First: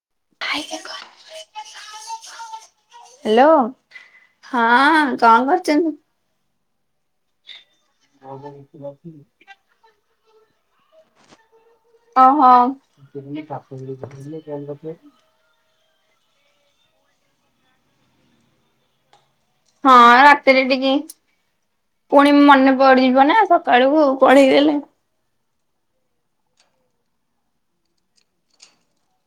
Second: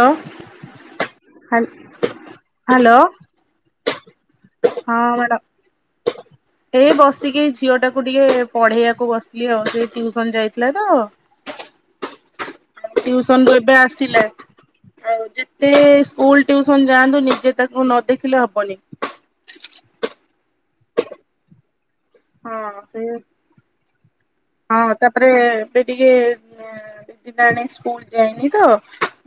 ଆଓ। ଖାଇଲେ କଣ? ହ୍ୟାଲୋ ହଁ ହ୍ୟାଲୋ ହଁ କଣ ମ୍ୟାଡ଼ାମ କରୁଚନ୍ତି। ଏଇ ବସିକି ଝିଅଟାକୁ ଟିକେ ପଢେଇବାକୁ ବସିଥିଲି ଆଉ ସେ ଟିୟୁସନ ଯାଇଥିଲା ତ। ଅଁ ହଁ। ଟିଉସନରୁ ତେ ସ୍କୁଲ ଟିୟୁସନ ଯାଆନ୍ତୁ ନିଜେ ତାକୁ ନ ଦେଖିଲେ ହବନି। ହଁ ରାତିରେ ଟିକେ ପୁଣି ହଁ ମନେ ସେ ପଡିଯିବ ନା ସକାଳକୁ। ପଳେଇ ଗଲେ। ହଁ ତାପରେ ସେ ଟିକେ ନେ ଏଣେ ସ୍କୁଲ ଯାଇନି ତ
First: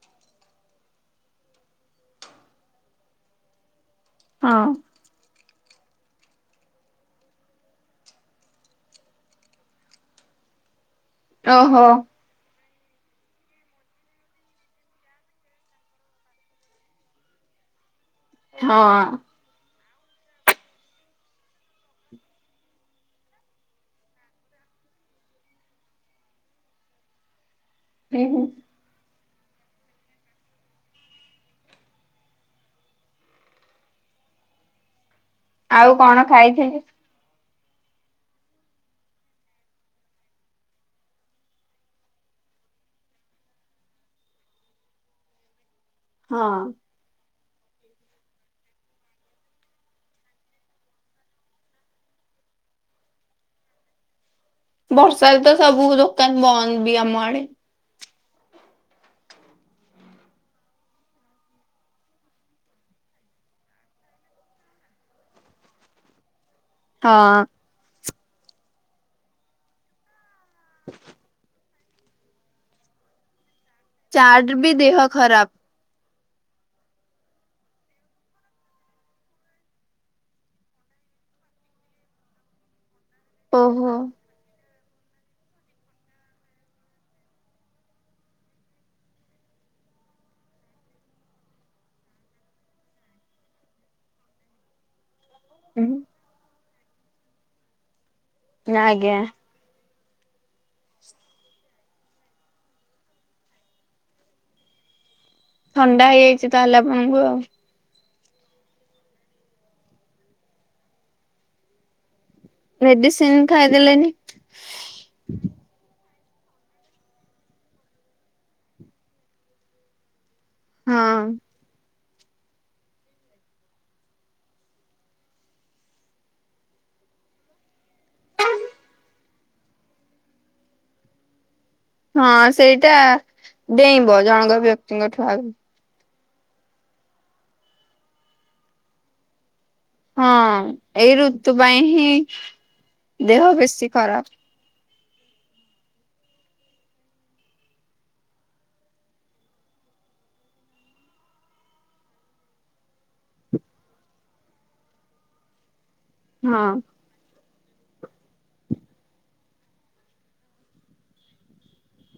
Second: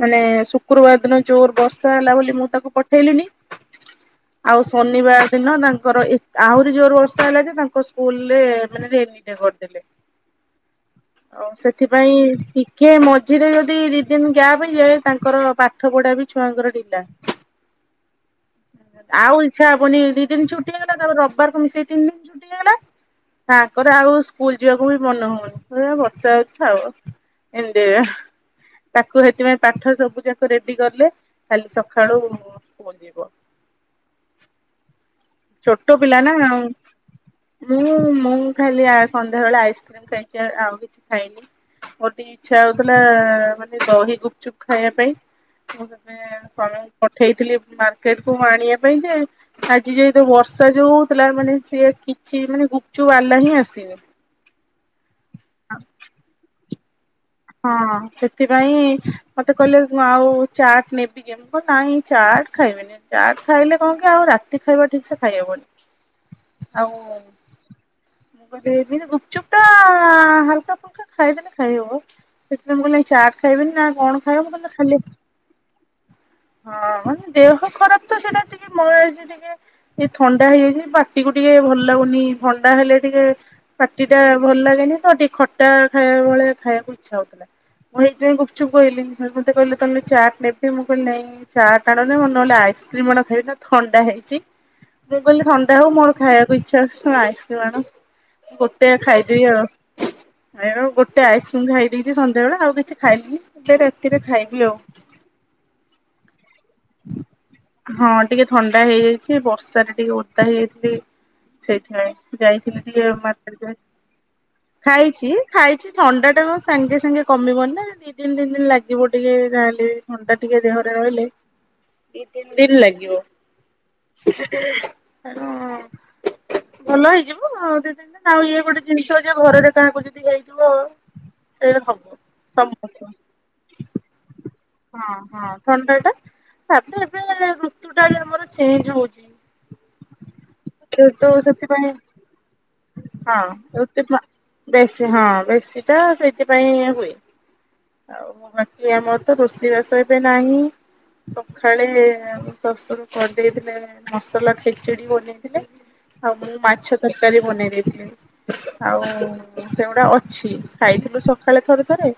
ମାନେ ଶୁକ୍ରବାର ଦିନ ଜୋର ବର୍ଷା ହେଲା ବୋଲି ମୁଁ ତାକୁ ପଠେଇଲିନି ହଁ। ଆଉ ଶନିବାର ଦିନ ତାଙ୍କର ଏତ୍‌ ଆହୁରି ଜୋର ବର୍ଷା ହେଲା ଯେ ତାଙ୍କ ସ୍କୁଲରେ ମାନେ ରେନିଡେ କରିଦେଲେ। ଅ ଓହୋ ସେଥିପାଇଁ ଠିକ୍ କିଏ ମଝିରେ ଯଦି ଦି ଦିନି ଗ୍ୟାପ୍ ହେଇ ଯାଏ ତାଙ୍କର ପାଠ ପଢା ବି ଛୁଆଙ୍କର ଡିଲା। ହଁ ଆଉ। ଇଛା ହବନି ଦି ଦିନି ଛୁଟି ହେଇଗଲା ତାପରେ ରବିବାର କୁ ମିସେଇ ତିନ ଦିନ୍‌ ଛୁଟି ହେଇଗଲା। ତାଙ୍କର ଆଉ ସ୍କୁଲ ଯିବାକୁ ବି ମନ ହଉନି। ପୁଣି ବର୍ଷା ହେଉଚି ଥାଉ ଏମିତି ଏଆ। ତାକୁ ସେଥିପାଇଁ ପାଠ ସବୁ ଯାକ ରେଡି କଲେ କାଲି ସକାଳୁ ସ୍କୁଲ ଯିବ। ଆଉ ଛୋଟ ପିଲା କଣ ନା ଆଉ। ଖାଇଥିଲି? ମୁଁ ମୁଁ ଖାଲି ଆ ସନ୍ଧ୍ୟାବେଳେ ଆଇସ୍କ୍ରିମ ଖାଇଛି ଆ ଆଉ କିଛି ଖାଇନି। ମୋର ଟିକେ ଇଚ୍ଛା ହଉଥିଲା ମାନେ ଦହି ଗୁପ୍ ଚୁପ୍ ଖାଇବା ପାଇଁ। ହଁ ସମ ପଠେଇଥିଲି ମାର୍କେଟ କୁ ଆଣିବା ପାଇଁ ଯେ ଆଜି ଯାଏ ଯୋଉ ବର୍ଷା ଯୋଉ ହଉଥିଲା ମାନେ ସିଏ କିଛି ମାନେ ଗୁପ୍ ଚୁପ୍ ଆଲା ହିଁ ଆସନି। ବର୍ଷାରେ ତ ସବୁ ଦୋକାନ ବନ୍ଦ ବି ଆମ ଆଡେ। ହଁ ସେଥିପାଇଁ ମତେ କହିଲେ ଆଉ ଚାଟ୍ ନେବି କି କେମ ନାଇଁ ଚାଟ୍ ଖାଇବିନି ଚାଟ୍ ଖାଇଲେ କଣ କି ଆଉ ରାତି ଖାଇବା ଠିକ୍ ସେ ଖାଇହବନି। ଆଉ ହଁ ମୁଁ [inaudible] ଗୁପଚୁପ୍ ଟା [unintelligible] ଫୁଲକା ଫୁଲକା ଖାଇଦେଲେ ଖାଇହେବ, ସେଥିପାଇଁ ମୁଁ କହିଲି ନା ଚାଟ୍ ଖାଇବି ନା କଣ ଖାଇବ, ଚାଟ ମୁଁ କହିଲି ବି ନା ଦେହ ଖାଲି ଖରାପ। ହଁ ହଁ, ଦେହ ଖରାପ ତ ସେଇଟା ଟିକେ [unintelligible] ଟିକେ ସେ ଥଣ୍ଡା ହେଇଯାଇଛି ପାଟିକୁ ଟିକେ ଭଲ ଲାଗୁନି ଥଣ୍ଡା ହେଲେ ଟିକେ ଓହୋ ପାଟିଟା ଭଲ ଲାଗେନି ତ ଟିକେ ଖଟା ଖାଇବା ଭଳିଆ ଖାଇବାକୁ ଇଚ୍ଛା ହଉଥିଲା। ମୁଁ ଏଇଥି ପାଇଁ ଗୁପଚୁପ୍ କହିଲିନି, ମତେ କହିଲେ‌ ତାହେଲେ ଚାଟ୍ ନେବି ମୁଁ କହିଲି ନାଇଁ। ଚାଟ୍ ଆଣନି ମୁଁ ନହେଲେ ଆଇସ୍କ୍ରିମ୍ ଗୋଟେ ଖାଇ [inaudible] ଥଣ୍ଡା ହେଇଛି। ମୁଁ କହିଲି ଥଣ୍ଡା ହଉ ମୋର ଖାଇବାକୁ ଇଚ୍ଛା ହଉଛି ତମେ ଆଇସ୍କ୍ରିମ୍ ଆଣ ଗୋଟେ ଆଜ୍ଞା ଖାଇଦେବି ଆଉ। ଆଣ ଗୋଟେ ଆଇସ୍କ୍ରିମ ଖାଇ ଦେଇଛି ସଧ୍ୟାବେଳେ ଆଉ କିଛି ଖାଇଲିନି [unintelligible] ରାତିରେ ଖାଇବି ଆଉ। ଥଣ୍ଡା ହେଇଯାଇଛି ତାହେଲେ ଆପଣଙ୍କୁ ଆଉ। ହଁ ଟିକେ ଥଣ୍ଡା ହେଇଯାଇଛି ବର୍ଷାରେ ଟିକେ ଓଦା ହେଇଯାଇଥିଲି ସେଇଥିପାଇଁ। ଯାଇଥିଲି ଟିକେ ମେଡିସିନ ମାର୍କେଟ ଯାଇଥିଲି। ଖାଇଦେଲେନି। ଖାଇଛି, ଖାଇଛି ଥଣ୍ଡାଟା କଣ ସାଙ୍ଗେ ସାଙ୍ଗେ କମିବନି ନା। ଦି ତିନି ଦିନ୍ ତିନ ଦିନ୍ ଲାଗିବ ଟିକେ ଯାହେଲେ ଥଣ୍ଡା ଟିକେ ଦେହରେ ରହିଲେ। ହଁ। ଦି ତିନି ଦିନ ଲାଗିବ। ଭଲ ହେଇଯିବ ଆଉ ଦି ଦିନ। [inaudible] ଆଉ ଇଏ ଗୋଟେ ଜିନିଷ ଯେ ଘରେ [inaudible] କାହାକୁ ଯଦି ହେଇଯିବ ହଁ ସେଇଟା ଡେଇଁବ ଜଣଙ୍କ ବ୍ୟକ୍ତିଙ୍କଠୁ ଆଉ ଥଣ୍ଡାଟା ତାପରେ ଏବେ ଋତୁଟା ବି ଆମର ଚେଞ୍ଜ୍ ହଉଛି। ହଁ ଏଇ ତ ଋତୁ ପାଇଁ ସେଥିପାଇଁ ହିଁ ହଁ ଦେହ ବେଶୀ ରୁଟି ମା ଖରାପ। ବେଶୀ ହଁ ବେଶୀ ତ ସେଇଥିପାଇଁ ହୁଏ। ଆଉ ବାକି ଆମର ତ ରୋଷେଇବାସ ଏବେ ନାହିଁ। ସଖାଳେ-ଏ-ଏ ଶଶୁର କରିଦେଇଥିଲେ ମସଲା ଖେଚିଡି ବନେଇଥିଲେ। ଆଉ ମୁଁ ହଁ। ମାଛ ତରକାରୀ ବନେଇ ଦେଇଥିଲି। ଆଉ ସେଗୁଡା ଅଛି ଖାଇଥିଲୁ ସକାଳେ ଥରେ ଥରେ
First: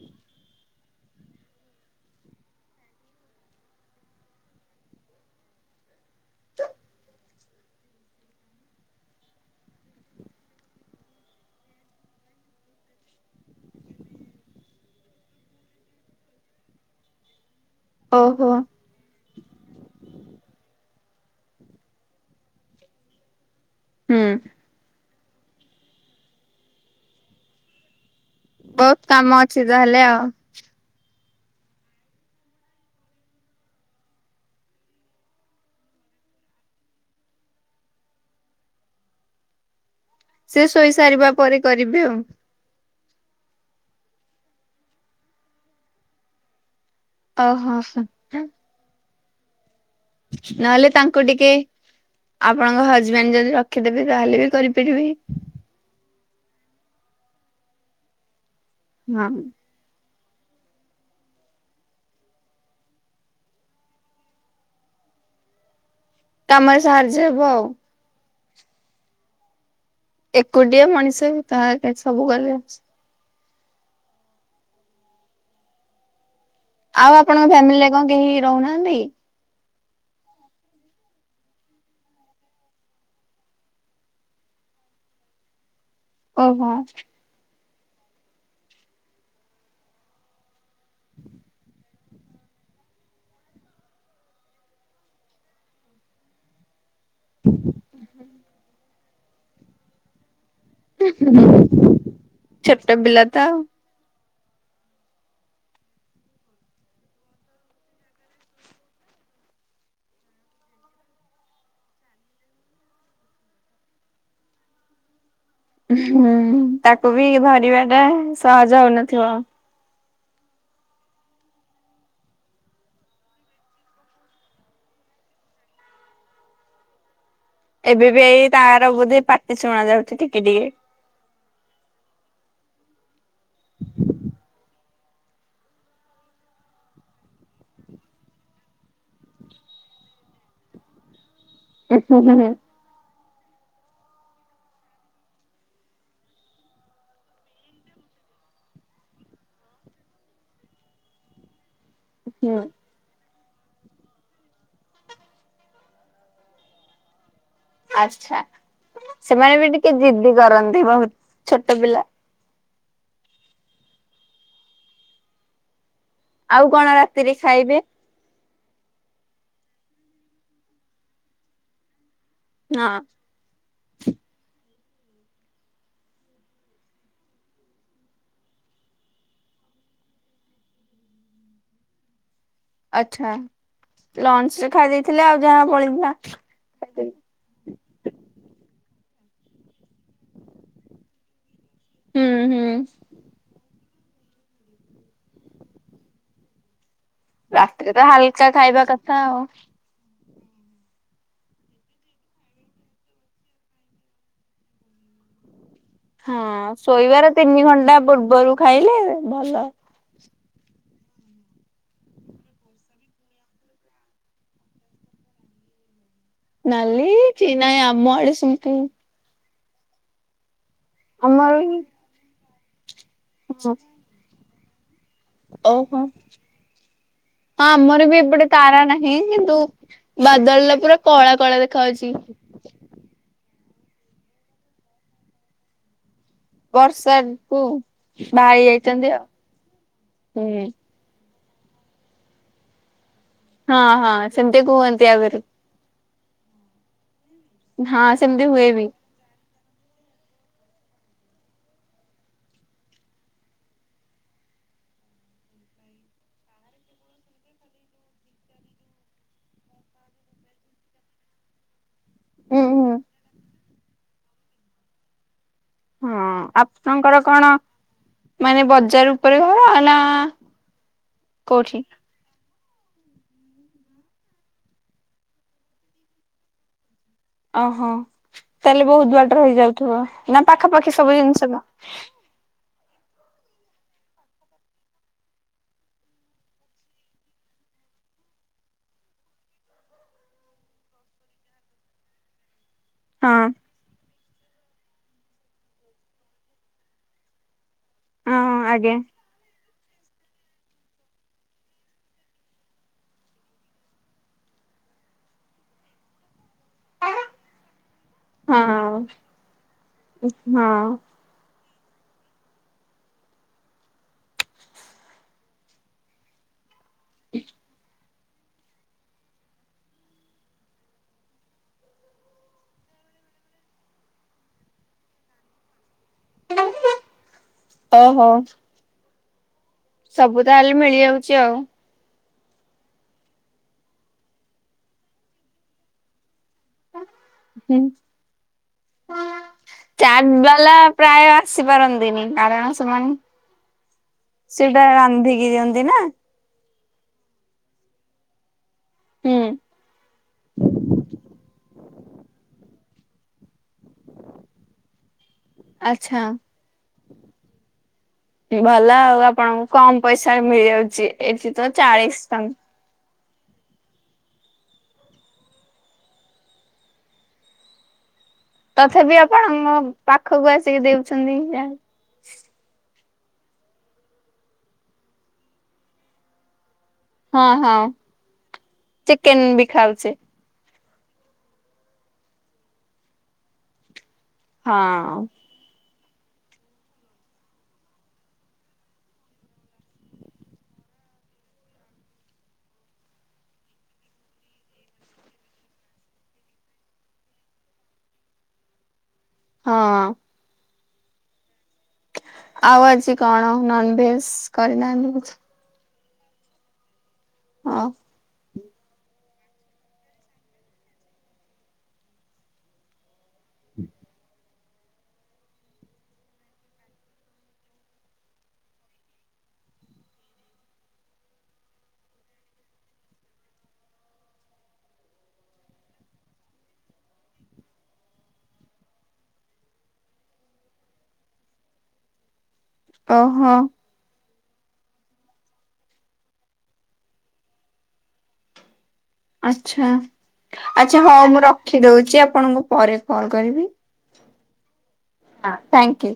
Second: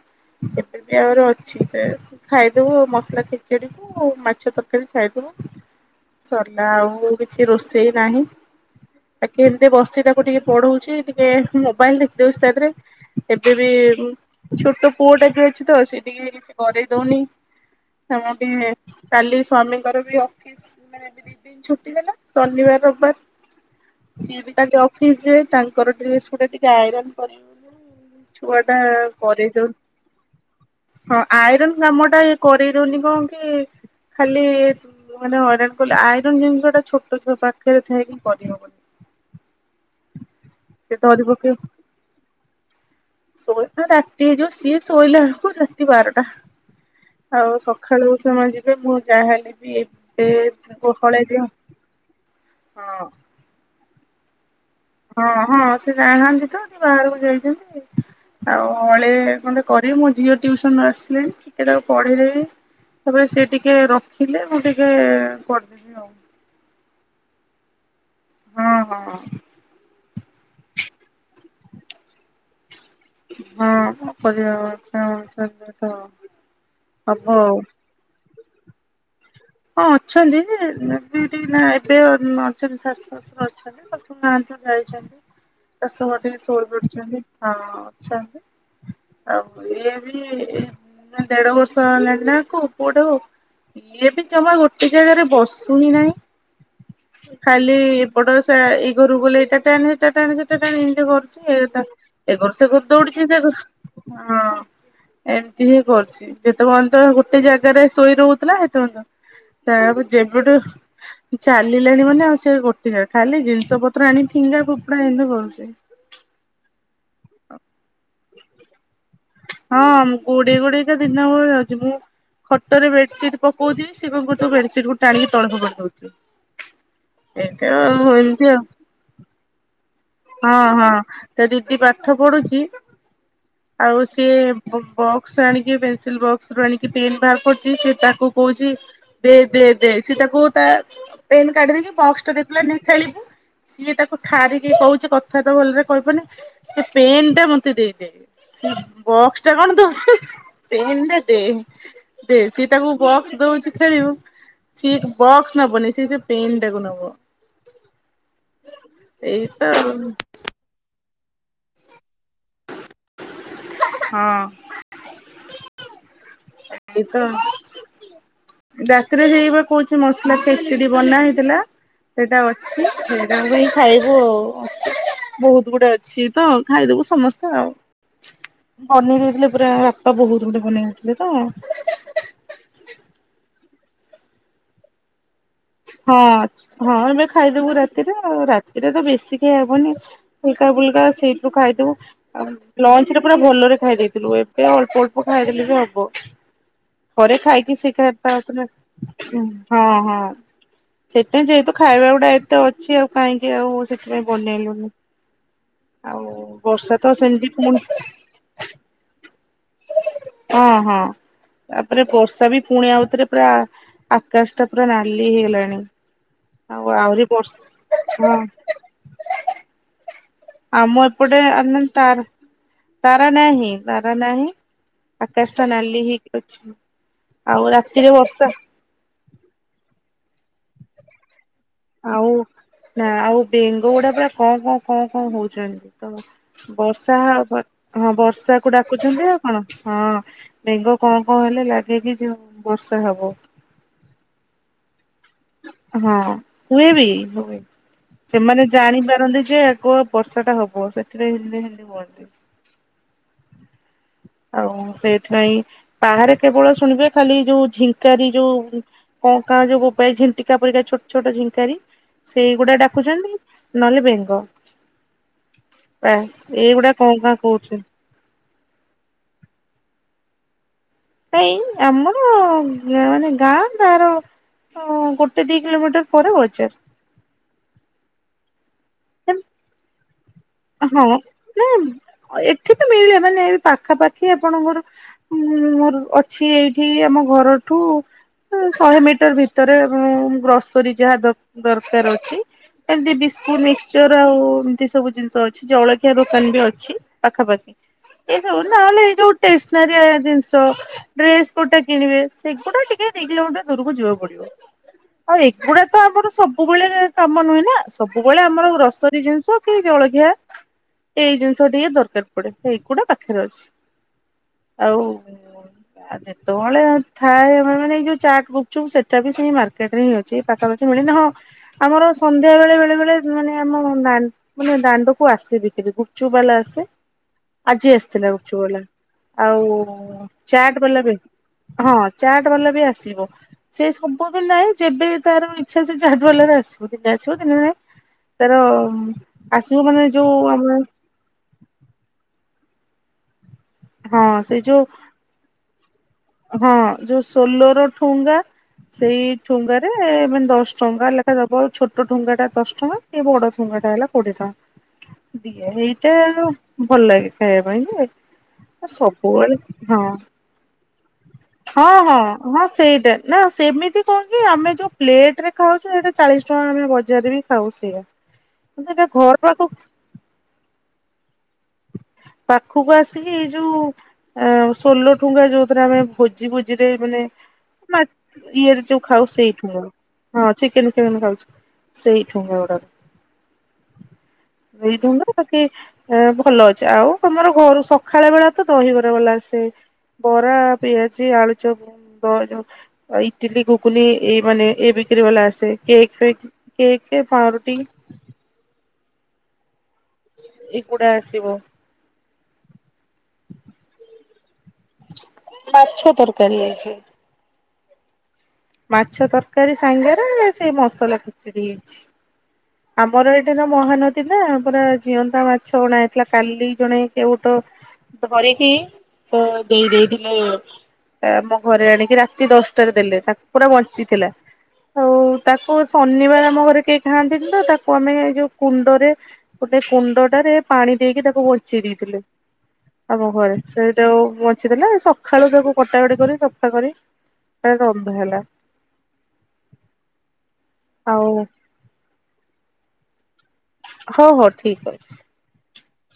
ଏବେବି ଆହୁରି ଅଛି ସେୟାକୁ ଖାଇଦେବୁ ମସଲା ଖେଚେଡି। ମାଛ ତରକାରୀ ଖାଇଦବୁ, ସରିଲା ଆଉ କିଛି ରୋଷେଇ ନାହିଁ। ବାକି ଏମିତି ବସିଛି ତାକୁ ଟିକେ ପଢଉଛି ଟିକେ ମୋବାଇଲ୍ ଦେଖି ଦଉଛି ତାଧେରେ। ଏବେ ବି ଉଁ ଛୋଟ ପୁଅଟା ବି ଅଛି ତ ସେ ଟିକେ କିଛି କରେଇ ଦଉନି ଉଁ। ଓହୋ କାଲି ସ୍ଵାମୀଙ୍କର ବି ଅଫିସ୍ ନାଇଁ। ଏବେ ଦି ଦିନ ଛୁଟି ହେଲା ଶନିବାର ରବିବାର। ହୁଁ ସିଏ ବି ତାଙ୍କ ଅଫିସ ଯିବେ ତାଙ୍କର ଡ୍ରେସପଟା ଟିକେ ଆଇରନ୍ କରିବି ବୋଲି [inaudible] ଛୁଆଟା ବହୁତ କାମ କରେଇ ଅଛି ଦଉନି। ତାହେଲେ ଆଉ। ହଁ, ଆଇରନ୍ କାମଟା ଇଏ କରେଇ ଦଉନି କଣ କି ଖାଲି ମାନେ ହଇରାଣ କଲେ ଆଇରନ୍ ଜିନିଷଟା ଛୋଟ ଛୁଆ ପାଖରେ ଥାଇକି କରିହବନି। ସେ ଶୋଇ ସାରିବା ପରେ କରିବେ ଆଉ। ଶୋଉ ଶୋଉ ରାତି ହେଇଯିବ ସିଏ ଶୋଇଲା ବେଳକୁ ରାତି ବାରଟା। ଆଉ ଓହୋ ହୋ। ସକାଳୁ ସେମାନେ ଯିବେ ମୁଁ ଯାହାହେଲେ ବି ନହେଲେ ଗହଳେ ତାଙ୍କୁ ଦିଅ ଟିକେ ଆପଣଙ୍କ ହଁ ହଜବେଣ୍ଡ ଯଦି ରଖିଦେବେ ତାହେଲେ ବି କରି ହଁ-ହଁ, ସେ ନାହାନ୍ତି ତ ଟିକେ ବାହାରକୁ ଯାଇଛନ୍ତି ଆଉ ହଳେ ହଁ ଖଣ୍ଡେ କରିବି, ମୋ ଝିଅ ଟ୍ୟୁସନରୁ ଆସିଲେଣି ଟିକେ ତାକୁ ପଢେଇଦେବି। ତାପରେ ସିଏ ଟିକେ ରଖିଲେ ମୁଁ ଟିକେ କରିଦେବି ଆଉ। କାମରେ ସାହାଯ୍ୟ ହବ ଆଉ। ହଁ ହଁ। ଏକୁଟିଆ ମଣିଷ ବି ତା ସବୁ ବେଲେ ହଁବସ୍ [unintelligible] ଆଉ ଆପଣଙ୍କ ଫ୍ୟାମିଲିରେ କଣ କେହି ରହୁନାହାନ୍ତି। ହଁ ଅଛନ୍ତି ଏଟି ଏଠି ନା ଏତେ ଅଛନ୍ତି ଶାଶ ଶ୍ୱଶୁର ଅଛନ୍ତି ଶାଶୁ ନାହାଁନ୍ତି ଯାଇଛନ୍ତି ଶାଶୁ ଘଟିକି ଓହୋ ସୋଉଦା କରୁଚନ୍ତି। ହଁ ଅଛନ୍ତି। ଆଉ ଇଏବି ଦେଢ଼ ବର୍ଷ ହେଲାଣି ନା ଆକୁ ପୁଅଟାକୁ। ଇଏ ବି ଜମା ଗୋଟେ ଜାଗାରେ ବସୁନି ନାହିଁ। କାଲି ଏପଟ ସା ଏଇ ଘରୁକୁ ଗଲେ ଏଟା ଟା ଆଣି ବୁ ସେଟା ଆଣିବୁ। କେଜାଣି ଯୋ କରୁଚି ଏ ତାକୁ ଏ ବର୍ଷ ଛୋଟ କରୁଥିବ ବୋଲି ପିଲା ସେ ତ ସେଇ କୁ ଆଉ। ହଁ। ଏମିତି ହିଁ କରୁଛି ଯେତେ ପର୍ଯ୍ୟନ୍ତ ଗୋଟେ ଜାଗାରେ ଶୋଇ ରହୁଥିଲା ସେତେ ପର୍ଯ୍ୟନ୍ତ ସେ ଆବୁ ଯେବେଟୁ ଚାଲିଲାଣି ମାନେ ଆଉ ସେ ଗୋଟେ ଯାଗା ଖାଲି ଜିନିଷ ପତ୍ର ଆଣି ଫିଙ୍ଗା ଫୋପଡା ଏମତି କରୁଚି। ହୁଁ ତାକୁ ବି ଧରିବା ଟା ସହଜ ହଉନଥିବ। ହଁ ଗୋଡେଇ ଗୋଡେଇକା ଦିନ ଭଳି ଯାଉଛି ପା। ଖଟରେ ବେଡସିଟ୍ ପକଉଥିବି ସେ କଣ କରୁଥିବ ବେଡସିଟ୍ କୁ ଟାଣିକି ତଳେ ପକଉଥିବ। ଏବେ ବି ଏମିତି ଏଇ ଆଉ ତାର ବୋଧେ ପାଟି ଶୁଣା ଯାଉତିଥି। ହଁ ହଁ ତା ଦିଦି ପାଠ ପଢୁଚି ଆଉ ସିଏ ବ ସେ ଆଣିକି ପେନସିଲ୍‌ ବକ୍ସ ରୁ ଆଣିକି ପେନ୍ ବାହାର କରୁଚି ସେ ତାକୁ କହୁଚି ଦେ ଦେ ଦେ ସିଏ ତାକୁ ତା ପେନ୍ କାର୍ଡ ଦେଇକି ହୁଁ ବକ୍ସ ଟା ହୁଁ ଦେଇଥିଲା ନେ ଖେଲିବୂ ସିଏ ତାକୁ ଠାରିକି କହୁ ସେ କଥାବାର୍ତ୍ତା ଭଲରେ କରିପାରୁନି ସେ ପେନ୍‌ଟା ମତେ ଦେଇ ଦେ। ବକ୍ସଟା କଣ ଦଉଛୁ ପେନ୍‌ଟା ଦେ। ଦେ ହୁଁ ସେ ତାକୁ ବକ୍ସ ଦଉଛି। ଖେଳିବ ସେ ବକ୍ସ ନବନି ସେ ସେ ପେନ୍‌ଟାକୁ ନବ। ଆଛା ସେମାନେ ଏଇତ ବି ଟିକେ ଜିଦି କରନ୍ତି ବହୁତ୍ ଛୋଟ ପିଲା। ହଁ। ଆଉ କଣ ରାତିରେ ଏଇତ ଖାଇବେ? ରାତିରେ ହେଇବା କହୁଛିି ମସଲା ଖେଚେ଼ଡି ବନା ହେଇଥିଲା ସେଇଟା ଅଛି। ହଁ ସାଙ୍ଗହୋଇ ଖାଇବୁ ଆଉ ଅଛି। ବହୁତ୍ ଗୁଡାଏ ଅଛିତ ଖାଇଦବୁ ସମସ୍ତେ ଆଉ। ବନେଇ ଦେଇଥିଲେ ପୁରା ଭାତ ବହୁତ୍ ଗୁଡେ ବନେଇ ଦେଇେଥିଲେ ତ ଆଛା ଲଞ୍ଚରେ ଖାଇ ଦେଇଥିଲେ ଆଉ ଯାହା ବଳିଥିଲା ହଁ ହଁ ଏବେ ଖାଇଦବୁ ରାତିରେ ଆଉ ରାତିରେ ତ ବେଶୀ ଖିଆହବନି ହାଲକା ଫୁଲକା ସେଇ ଖାଇଦେବୁ ହୁଁ ହୁଁ ଆଉ ଲଞ୍ଚରେ ପୁରା ଭଲରେ ଖାଇ ଦେଇଥିଲୁ ଏବେ ଅଳ୍ପ ଅଳ୍ପ ଖାଇଦେଲେବି ହବ। ଥରେ ଖାଇକି ସେ ରାତିରେ ତ ଖା ହାଲକା ଖାଉଥିଲା ଖାଇବା କଥା ଆଉ। ହଁ ହଁ ସେତେ ଯେହେତୁ ଖାଇବା ଗୁଡା ଏତେ ଅଛି ଆଉ କାହିଁକି ଆଉ ସେଥିପାଇଁ ବନେଇଲୁନୁ। ଆଉ ହଁ ବର୍ଷା ତ ଶୋଇବାର ସେମିତି ତିନି ପୁଣି ଘଣ୍ଟା ପୂର୍ବରୁ ଖାଇଲେ ଭଲ। ହଁ ହଁ। ତାପରେ ବର୍ଷାବି ପୁଣି ଆଉଥରେ ପୁରା ଆକାଶଟା ପୁରା ନାଲି। ହେଇ ହେଇଗଲାଣି ଆଉ ନାଲି ଆହୁରି ଚି ନାଇଁ ଆମ ବର୍ଷ ଆଡେ ହଁ। ସେମିତି ଆମ ଏପଟେ ଆମର ଆ ବି ତାର ତାରା ନାହିଁ ତାରା ନାହିଁ। ଆକାସାଟା ନାଲି ଓହୋ। ହେଇକି ଅଛି। ହଁ ଆଉ ଆମର ବି ରାତିରେ ଏପଟେ ବର୍ଷା [unintelligible] କିନ୍ତୁ ବାଦଲ ଟା ପୁରା କଳା କଳା ଦେ ଆଉ ନା ଆଉ ବେଙ୍ଗ ଗୁଡା ପୁରା ଙ୍କ ଙ୍କ ଙ୍କ ଙ୍କ ହଉଛନ୍ତି। ବର୍ଷା ବର୍ଷାକୁ ହଁ ବାହାରି ବର୍ଷାକୁ ଯାଇଛନ୍ତି ଆଉ। ଡାକୁଛନ୍ତୀ ଆପଣ ହଁ ହୁଁ ବେଙ୍ଗ ଙ୍କ ଙ୍କ ହେଲେ ଲାଗେକିି ଯୋଉ ବର୍ଷା ହବ। ହଁ ହଁ ସେମିତି କୁହନ୍ତି ଆଗରୁ। ହଁ ହୁଏବି ହୁଏ, ହଁ ସେମିତି ସେମାନେ ହୁଏ ବି। ଜାଣିପାରନ୍ତି ଯେ ଗୋ ବର୍ଷା ଟା ହବ ସେଥିପାଇଁ [unintelligible] ହୁଅନ୍ତି ଆଉ ସେଇଥିପାଇଁ ବାହାରେ କେବଳ ଶୁଣିବେ ଖାଲି ଯୋଉ ଝିଙ୍କାରି ଯୋଉ ଙ୍କ କାଁ ଯୋଉ ବୋବାଇ ଝିଣ୍ଟିକା ପରିକା ଛୋଟ ଛୋଟ ଝିଙ୍କାରି ହୁଁ ସେଇଗୁଡା ହୁଁ ଡାକୁଚନ୍ତି, ନହେଲେ ବେଙ୍ଗ ହଁ ବାସ୍ ଏଇଗୁଡା ଙ୍କ ଆପଣଙ୍କର ଙ୍କା କଣ ହୋଉଛନ୍ତି। ମାନେ ବଜାର ଉପରେ ଘର ନା ଭାଇ କୋଉଠି? ଆମ ମାନେ ଗାଁ ତାର ଗୋଟେ ଉ ଦି କିଲୋମିଟର ପରେ ବଜାର। ଓହୋ ତାହେଲେ ବହୁତ ହଁ ବାଟର ହେଇଯାଉଥିବ ନା ପାଖାପାଖି ସବୁ ଜିନିଷ ଏଠିବି ମିଳେ ମାନେ ଏ ପାଖାପାଖି ଆପଣଙ୍କର ହଁ ମୋର ଅଛି ଏଇଠି ଆମ ଘରଠୁ ଶହେ ମିଟର ଭିତରେଉ ଗ୍ରସରୀ ଯାହା ଦ ଦରକାର ଅଛି ଏମତି ହଁ ବିସ୍କୁଟ, ମିକ୍ସଚର ଆଉ ଏମିତି ସବୁ ଜିନି ସ ଅଛି ଜଳଖିଆ ଦୋକାନବି ଅଛି। ପାଖାପାଖି ଏ ହଁ ସବୁ ଆଜ୍ଞା ନହେଲେ ଏଇ ଯୋଉ ଟେସନାରୀ ଆ ଜିନିଷ ଡ୍ରେସ କୋଉଟା କିଣିବେ, ସେଗୁଡା ଟିକେ ଦି କିଲୋମିଟର ଦୂରକୁ ଯିବାକୁ ପଡିବ। ଆଉ ଏଗୁଡାତ ଆମର ସବୁବେଳେ କାମ ନୁହେଁନା, ସବୁବେଳେ ହଁ ଆମର ଗ୍ରସରୀ ଜିନିଷ କି ଜଳ ହଁ। ଏଇ ଜିନିଷ ଟିକେ ଦରକାର ପଡେ, ଏଗୁଡା ପାଖରେ ଅଛି। ଆଉ ଆ ଯେତେବେଳେ ଥାଏ, ମାନେ ଏଇ ଯୋଉ ଚାଟ ଗୁ ଚୁପ୍ ସେଟା ବି ସେଇ ମାର୍କେଟରେ ହିଁ ଅଛି, ପାଖାପାଖି ମିଳେନି ହଁ। ଆମର ସନ୍ଧ୍ୟା ବେଳେ ବେଳେବେଳେ ଉ ମାନେ ଆମ [unintelligible] ଦାଣ୍ଡକୁ ଆସିବିକ୍ରି ଗୁପଚୁପବାଲା ଆସେ ଆଜି ଓହୋ ଆସିଥିଲା ଗୁପଚୁପବାଲା ଆଉ ସବୁ ତାହେଲେ ଚାଟ୍ ବଲା ବି ମିଳିଯାଉଛି ଆଉ। ହଁ। ଚାଟ୍ ବାଲା ବି ଆସିବ, ସେ ସବୁ ବି ନାହିଁ ଯେବେ ତାର ଇଛା ସେ ଚାଟ୍ ବାଲାର ଆସିବ। ଦିନେ ଆସିବ ଦିନେ ନାଇଁ ତାର ଆସିବ ମାନେ ଚାଟ ଯୋଉ ଆମ ବାଲା ପ୍ରାୟ ଆସି ପାରନ୍ତିନି କାରଣ ସେମାନେ ହଁ ସେଇ ଯୋଉ ସେଇଟା ରାନ୍ଧିକି ଦିଅନ୍ତି ନା। ହଁ ଯୋଉ ସୋଲର ଠୁଙ୍ଗା ସେଇ ହୁଁ ଠୁଙ୍ଗାରେ ମାନେ ଦଶ ଟଙ୍କା ଲେଖା ଦବ ଆଉ ଛୋଟ ଠୁଙ୍ଗାଟା ଦଶ ଟଙ୍କା। ଏ ବଡଠୁଙ୍ଗାଟା ହେଲା କୋଡିଏ ଟଙ୍କା ଦିଏ ଏଇଟା ଆଚ୍ଛା। ଆଉ। ଭଲଲାଗେ ଖାଇବା ପାଇଁ ଯେ ଭଲ ଆଉ ସବୁବେଳେ ଆପଣଙ୍କୁ କମ ହଁ ପଇସାରେ ମିଳିଯାଉଛି ଏଠି ତ ହଁ ହଁ ଚାଳିସି ଟଙ୍କା। ହଁ ସେଇଟା ନା ସେମିତି କଣ କି ଆମେ ଯୋଉ ପ୍ଲେଟରେ ଖାଉଛୁ ସେଇଟା ଚାଳିସି ଟଙ୍କା ଆମେ ବଜାରରେ ବି ଖାଉ ସେଇଆ। [inaudible] ତଥାପି ଘର ପାଖ ଆପଣଙ୍କ ପାଖକୁ ଆସିକି ଦେଉଛନ୍ତି। ପାଖକୁ ଆସିକି ଏଇ ଯୋଉ ଅ ଷୋଲଠୁଙ୍ଗା ଯୋଉଥିରେ ଆମେ ଭୋଜି ବୋଜିରେ ମାନେ ହଁ ହଁ। ମା ଇଏରେ ଯୋଉ ଖାଉ ଚିକେନ ସେଇ ବି ଠୁଙ୍ଗା। ଖାଉଛେ ହଁ ଚିକେନ ଫିକେନ୍ ଖାଉଛୁ ସେଇ ଠୁଙ୍ଗା ଗୁଡା ହଁ ଏଇ ଠୁଙ୍ଗା କି ଭଲ ଅଛି, ଆଉ ତମର ଘରୁ ସଖାଳ ବେଳାତ ଦହିବରା ବାଲା ଆସେ। ବରା, ପିଆଜି, ଆଳୁଚପ୍, ବ୍ ଯୋଉ ଇଟିଲିି ଘୁଗୁନି ଏଇ ମାନେ ଏ ବିକ୍ରି ବାଲା ଆସେ, କେକ୍ ଫେକ୍ କେକ୍, ପାଉଁରୁଟି ହଁ। ଏଗୁଡା ଆସିବ। ଆଉ ଆଜି କଣ ନନଭେଜ୍ କରିନାହାନ୍ତି କିଛି? ମାଛ ତରକାରୀ ହେଇଛି। ହଁ। ମାଛ ତରକାରୀ ସାଙ୍ଗରେ, ସେ ମସଲା ଖେଚୁଡି ହେଇଛି। ଆମର ଏଇଟା ତ ମହାନଦୀ ନା, ପୁରା ଜିଅନ୍ତା ମାଛ ଅଣା ହେଇଥିଲା। କାଲି ଜଣେ କେଉଟ ଧରିକି ତ ଦେଇ ଦେଇଥିଲେ ଆମ ଘରେ ଆଣିକି ରାତି ଦଶଟାରେ ଦେଲେ, ତାକୁ ପୁରା ବଞ୍ଚିଥିଲା। ଆଉ ତାକୁ ଶନିବାର ଆମ ଘରେ କେହି ଖାଆନ୍ତିନି ତ, ତାକୁ ଆମେ ଯୋଉ କୁଣ୍ଡରେ ଗୋଟେ କୁଣ୍ଡଟାରେ ପାଣି ଦେଇକି ତାକୁ ବଞ୍ଚେଇ ଦେଇଥିଲୁ, ଆମ ଓହୋ ଘରେ ସେ ଯୋଉ ବଞ୍ଚିଥିଲା, ସକାଳୁ ତାକୁ କଟାକଟି କରି ସଫା କରି ରନ୍ଧା ହେଲା। ଆଚ୍ଛା ଆଚ୍ଛା ଆଉ ହଉ ମୁଁ ରଖିଦଉଛି, ଆପଣଙ୍କୁ ପରେ କଲ୍ କରିବି। ହଉ ହଉ ଠିକ୍ ଅଛି। ହଁ ଥ୍ୟାଙ୍କ୍ ୟୁ।